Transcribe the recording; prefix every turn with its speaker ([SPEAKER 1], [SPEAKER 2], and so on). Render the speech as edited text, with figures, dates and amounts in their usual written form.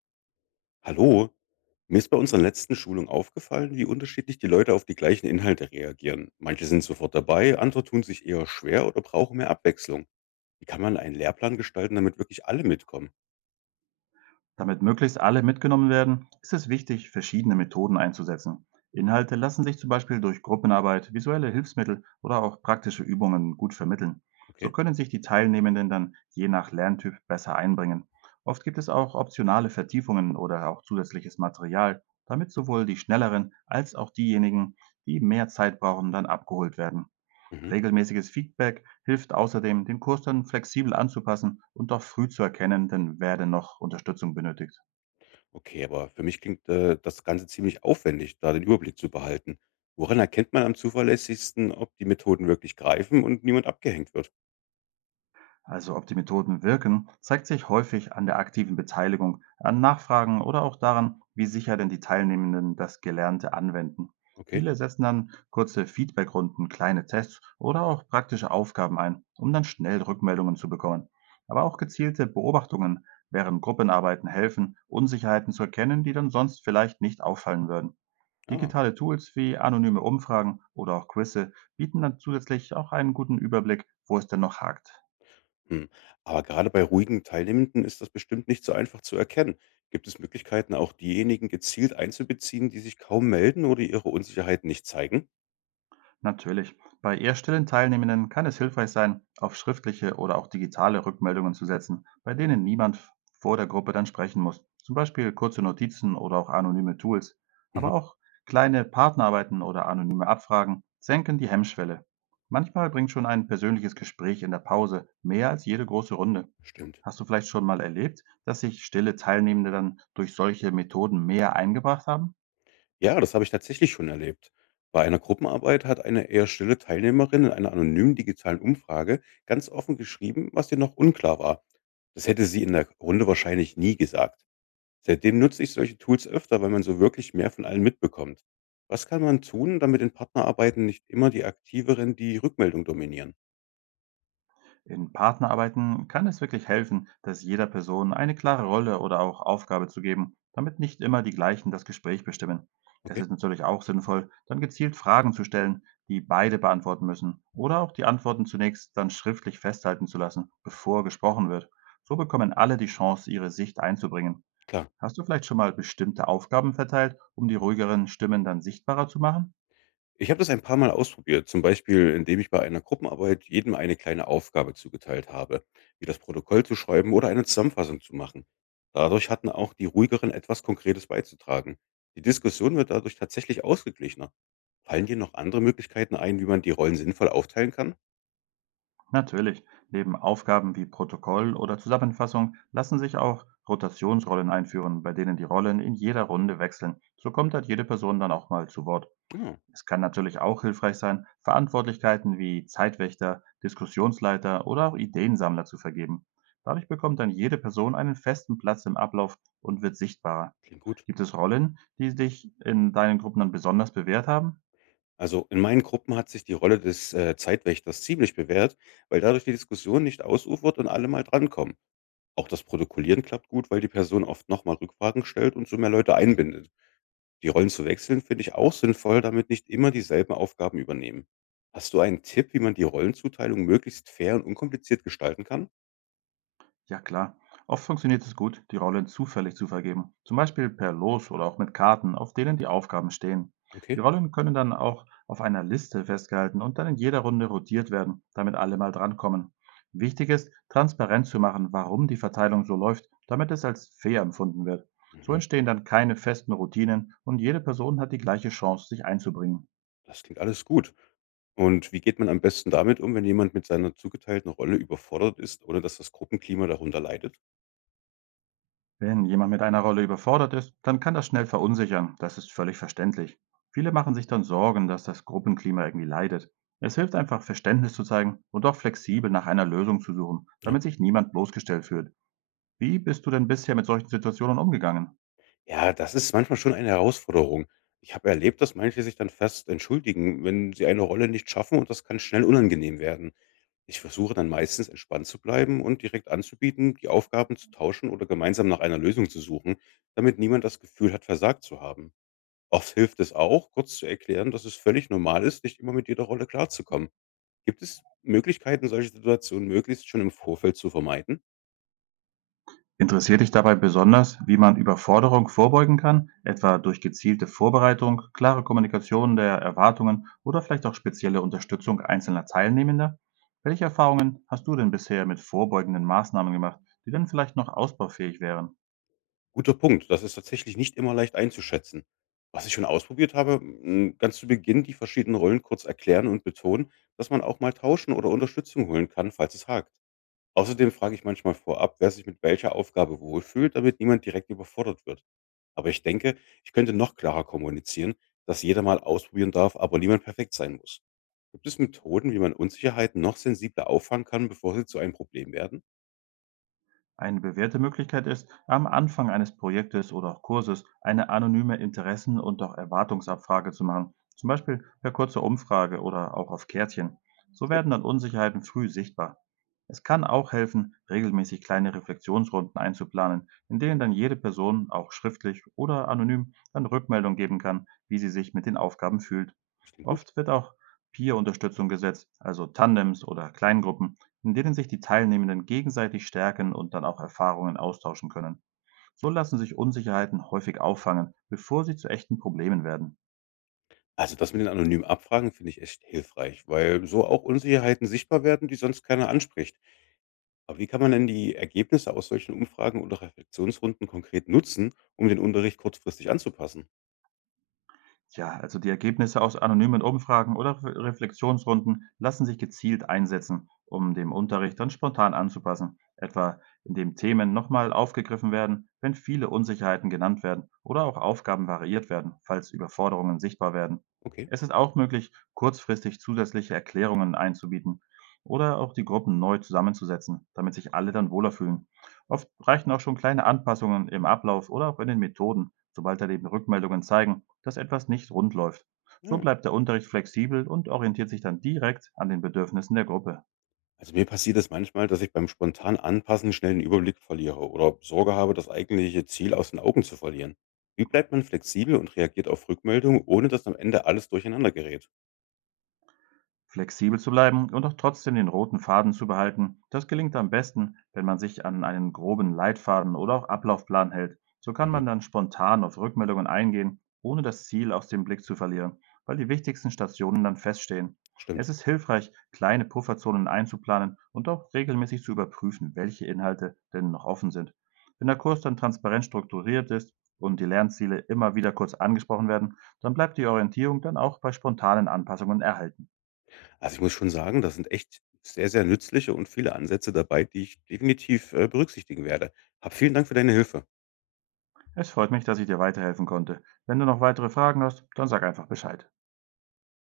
[SPEAKER 1] Hallo, mir ist bei unserer letzten Schulung aufgefallen, wie unterschiedlich die Leute auf die gleichen Inhalte reagieren. Manche sind sofort dabei, andere tun sich eher schwer oder brauchen mehr Abwechslung. Wie kann man einen Lehrplan gestalten, damit wirklich alle mitkommen?
[SPEAKER 2] Damit möglichst alle mitgenommen werden, ist es wichtig, verschiedene Methoden einzusetzen. Inhalte lassen sich zum Beispiel durch Gruppenarbeit, visuelle Hilfsmittel oder auch praktische Übungen gut vermitteln. So
[SPEAKER 1] Okay?
[SPEAKER 2] können sich die Teilnehmenden dann je nach Lerntyp besser einbringen. Oft gibt es auch optionale Vertiefungen oder auch zusätzliches Material, damit sowohl die Schnelleren als auch diejenigen, die mehr Zeit brauchen, dann abgeholt werden.
[SPEAKER 1] Mhm.
[SPEAKER 2] Regelmäßiges Feedback hilft außerdem, den Kurs dann flexibel anzupassen und auch früh zu erkennen, denn wer denn noch Unterstützung benötigt.
[SPEAKER 1] Okay, aber für mich klingt das Ganze ziemlich aufwendig, da den Überblick zu behalten. Woran erkennt man am zuverlässigsten, ob die Methoden wirklich greifen und niemand abgehängt wird?
[SPEAKER 2] Also ob die Methoden wirken, zeigt sich häufig an der aktiven Beteiligung, an Nachfragen oder auch daran, wie sicher denn die Teilnehmenden das Gelernte anwenden.
[SPEAKER 1] Okay.
[SPEAKER 2] Viele setzen dann kurze Feedbackrunden, kleine Tests oder auch praktische Aufgaben ein, um dann schnell Rückmeldungen zu bekommen. Aber auch gezielte Beobachtungen während Gruppenarbeiten helfen, Unsicherheiten zu erkennen, die dann sonst vielleicht nicht auffallen würden.
[SPEAKER 1] Ah.
[SPEAKER 2] Digitale Tools wie anonyme Umfragen oder auch Quizze bieten dann zusätzlich auch einen guten Überblick, wo es denn noch hakt.
[SPEAKER 1] Hm. Aber gerade bei ruhigen Teilnehmenden ist das bestimmt nicht so einfach zu erkennen. Gibt es Möglichkeiten, auch diejenigen gezielt einzubeziehen, die sich kaum melden oder ihre Unsicherheit nicht zeigen?
[SPEAKER 2] Natürlich. Bei eher stillen Teilnehmenden kann es hilfreich sein, auf schriftliche oder auch digitale Rückmeldungen zu setzen, bei denen niemand vor der Gruppe dann sprechen muss. Zum Beispiel kurze Notizen oder auch anonyme Tools.
[SPEAKER 1] Mhm.
[SPEAKER 2] Aber auch kleine Partnerarbeiten oder anonyme Abfragen senken die Hemmschwelle. Manchmal bringt schon ein persönliches Gespräch in der Pause mehr als jede große Runde.
[SPEAKER 1] Stimmt.
[SPEAKER 2] Hast du vielleicht schon mal erlebt, dass sich stille Teilnehmende dann durch solche Methoden mehr eingebracht haben?
[SPEAKER 1] Ja, das habe ich tatsächlich schon erlebt. Bei einer Gruppenarbeit hat eine eher stille Teilnehmerin in einer anonymen digitalen Umfrage ganz offen geschrieben, was ihr noch unklar war. Das hätte sie in der Runde wahrscheinlich nie gesagt. Seitdem nutze ich solche Tools öfter, weil man so wirklich mehr von allen mitbekommt. Was kann man tun, damit in Partnerarbeiten nicht immer die Aktiveren die Rückmeldung dominieren?
[SPEAKER 2] In Partnerarbeiten kann es wirklich helfen, dass jeder Person eine klare Rolle oder auch Aufgabe zu geben, damit nicht immer die gleichen das Gespräch bestimmen. Es
[SPEAKER 1] Okay,
[SPEAKER 2] ist natürlich auch sinnvoll, dann gezielt Fragen zu stellen, die beide beantworten müssen, oder auch die Antworten zunächst dann schriftlich festhalten zu lassen, bevor gesprochen wird. So bekommen alle die Chance, ihre Sicht einzubringen.
[SPEAKER 1] klar.
[SPEAKER 2] Hast du vielleicht schon mal bestimmte Aufgaben verteilt, um die ruhigeren Stimmen dann sichtbarer zu machen?
[SPEAKER 1] Ich habe das ein paar Mal ausprobiert, zum Beispiel indem ich bei einer Gruppenarbeit jedem eine kleine Aufgabe zugeteilt habe, wie das Protokoll zu schreiben oder eine Zusammenfassung zu machen. Dadurch hatten auch die ruhigeren etwas Konkretes beizutragen. Die Diskussion wird dadurch tatsächlich ausgeglichener. Fallen dir noch andere Möglichkeiten ein, wie man die Rollen sinnvoll aufteilen kann?
[SPEAKER 2] Natürlich, neben Aufgaben wie Protokoll oder Zusammenfassung lassen sich auch Rotationsrollen einführen, bei denen die Rollen in jeder Runde wechseln. So kommt halt jede Person dann auch mal zu Wort.
[SPEAKER 1] Ah,
[SPEAKER 2] Es kann natürlich auch hilfreich sein, Verantwortlichkeiten wie Zeitwächter, Diskussionsleiter oder auch Ideensammler zu vergeben. Dadurch bekommt dann jede Person einen festen Platz im Ablauf und wird sichtbarer.
[SPEAKER 1] klingt gut.
[SPEAKER 2] Gibt es Rollen, die sich in deinen Gruppen dann besonders bewährt haben?
[SPEAKER 1] Also in meinen Gruppen hat sich die Rolle des Zeitwächters ziemlich bewährt, weil dadurch die Diskussion nicht ausufert und alle mal drankommen. Auch das Protokollieren klappt gut, weil die Person oft nochmal Rückfragen stellt und so mehr Leute einbindet. Die Rollen zu wechseln finde ich auch sinnvoll, damit nicht immer dieselben Aufgaben übernehmen. Hast du einen Tipp, wie man die Rollenzuteilung möglichst fair und unkompliziert gestalten kann?
[SPEAKER 2] Ja klar, oft funktioniert es gut, die Rollen zufällig zu vergeben, zum Beispiel per Los oder auch mit Karten, auf denen die Aufgaben stehen. Die
[SPEAKER 1] Okay,
[SPEAKER 2] Rollen können dann auch auf einer Liste festgehalten und dann in jeder Runde rotiert werden, damit alle mal drankommen. Wichtig ist, transparent zu machen, warum die Verteilung so läuft, damit es als fair empfunden wird. So
[SPEAKER 1] mhm.
[SPEAKER 2] entstehen dann keine festen Routinen und jede Person hat die gleiche Chance, sich einzubringen.
[SPEAKER 1] Das klingt alles gut. Und wie geht man am besten damit um, wenn jemand mit seiner zugeteilten Rolle überfordert ist, ohne dass das Gruppenklima darunter leidet?
[SPEAKER 2] Wenn jemand mit einer Rolle überfordert ist, dann kann das schnell verunsichern. Das ist völlig verständlich. Viele machen sich dann Sorgen, dass das Gruppenklima irgendwie leidet. Es hilft einfach, Verständnis zu zeigen und auch flexibel nach einer Lösung zu suchen,
[SPEAKER 1] Ja.
[SPEAKER 2] damit sich niemand bloßgestellt fühlt. Wie bist du denn bisher mit solchen Situationen umgegangen?
[SPEAKER 1] Ja, das ist manchmal schon eine Herausforderung. Ich habe erlebt, dass manche sich dann fast entschuldigen, wenn sie eine Rolle nicht schaffen, und das kann schnell unangenehm werden. Ich versuche dann meistens entspannt zu bleiben und direkt anzubieten, die Aufgaben zu tauschen oder gemeinsam nach einer Lösung zu suchen, damit niemand das Gefühl hat, versagt zu haben. Oft hilft es auch, kurz zu erklären, dass es völlig normal ist, nicht immer mit jeder Rolle klarzukommen. Gibt es Möglichkeiten, solche Situationen möglichst schon im Vorfeld zu vermeiden?
[SPEAKER 2] Interessiert dich dabei besonders, wie man Überforderung vorbeugen kann, etwa durch gezielte Vorbereitung, klare Kommunikation der Erwartungen oder vielleicht auch spezielle Unterstützung einzelner Teilnehmender? Welche Erfahrungen hast du denn bisher mit vorbeugenden Maßnahmen gemacht, die dann vielleicht noch ausbaufähig wären?
[SPEAKER 1] Guter Punkt. Das ist tatsächlich nicht immer leicht einzuschätzen. Was ich schon ausprobiert habe, ganz zu Beginn die verschiedenen Rollen kurz erklären und betonen, dass man auch mal tauschen oder Unterstützung holen kann, falls es hakt. Außerdem frage ich manchmal vorab, wer sich mit welcher Aufgabe wohlfühlt, damit niemand direkt überfordert wird. Aber ich denke, ich könnte noch klarer kommunizieren, dass jeder mal ausprobieren darf, aber niemand perfekt sein muss. Gibt es Methoden, wie man Unsicherheiten noch sensibler auffangen kann, bevor sie zu einem Problem werden?
[SPEAKER 2] Eine bewährte Möglichkeit ist, am Anfang eines Projektes oder auch Kurses eine anonyme Interessen- und auch Erwartungsabfrage zu machen, zum Beispiel per kurzer Umfrage oder auch auf Kärtchen. So
[SPEAKER 1] Stimmt,
[SPEAKER 2] werden dann Unsicherheiten früh sichtbar. Es kann auch helfen, regelmäßig kleine Reflexionsrunden einzuplanen, in denen dann jede Person auch schriftlich oder anonym dann Rückmeldung geben kann, wie sie sich mit den Aufgaben fühlt.
[SPEAKER 1] das klingt gut.
[SPEAKER 2] Oft wird auch Peer-Unterstützung gesetzt, also Tandems oder Kleingruppen, in denen sich die Teilnehmenden gegenseitig stärken und dann auch Erfahrungen austauschen können. So lassen sich Unsicherheiten häufig auffangen, bevor sie zu echten Problemen werden.
[SPEAKER 1] Also das mit den anonymen Abfragen finde ich echt hilfreich, weil so auch Unsicherheiten sichtbar werden, die sonst keiner anspricht. Aber wie kann man denn die Ergebnisse aus solchen Umfragen oder Reflexionsrunden konkret nutzen, um den Unterricht kurzfristig anzupassen?
[SPEAKER 2] Ja, also die Ergebnisse aus anonymen Umfragen oder Reflexionsrunden lassen sich gezielt einsetzen, um dem Unterricht dann spontan anzupassen, etwa indem Themen nochmal aufgegriffen werden, wenn viele Unsicherheiten genannt werden oder auch Aufgaben variiert werden, falls Überforderungen sichtbar werden.
[SPEAKER 1] Okay,
[SPEAKER 2] Es ist auch möglich, kurzfristig zusätzliche Erklärungen einzubieten oder auch die Gruppen neu zusammenzusetzen, damit sich alle dann wohler fühlen. Oft reichen auch schon kleine Anpassungen im Ablauf oder auch in den Methoden, sobald daneben Rückmeldungen zeigen, dass etwas nicht rund läuft. So
[SPEAKER 1] ja.
[SPEAKER 2] bleibt der Unterricht flexibel und orientiert sich dann direkt an den Bedürfnissen der Gruppe.
[SPEAKER 1] Also mir passiert es manchmal, dass ich beim spontan Anpassen schnell den Überblick verliere oder Sorge habe, das eigentliche Ziel aus den Augen zu verlieren. Wie bleibt man flexibel und reagiert auf Rückmeldungen, ohne dass am Ende alles durcheinander gerät?
[SPEAKER 2] Flexibel zu bleiben und auch trotzdem den roten Faden zu behalten, das gelingt am besten, wenn man sich an einen groben Leitfaden oder auch Ablaufplan hält. So kann
[SPEAKER 1] Mhm,
[SPEAKER 2] man dann spontan auf Rückmeldungen eingehen, ohne das Ziel aus dem Blick zu verlieren, weil die wichtigsten Stationen dann feststehen.
[SPEAKER 1] stimmt.
[SPEAKER 2] Es ist hilfreich, kleine Pufferzonen einzuplanen und auch regelmäßig zu überprüfen, welche Inhalte denn noch offen sind. Wenn der Kurs dann transparent strukturiert ist und die Lernziele immer wieder kurz angesprochen werden, dann bleibt die Orientierung dann auch bei spontanen Anpassungen erhalten.
[SPEAKER 1] Also, ich muss schon sagen, da sind echt sehr, sehr nützliche und viele Ansätze dabei, die ich definitiv berücksichtigen werde. Hab vielen Dank für deine Hilfe.
[SPEAKER 2] Es freut mich, dass ich dir weiterhelfen konnte. Wenn du noch weitere Fragen hast, dann sag einfach Bescheid.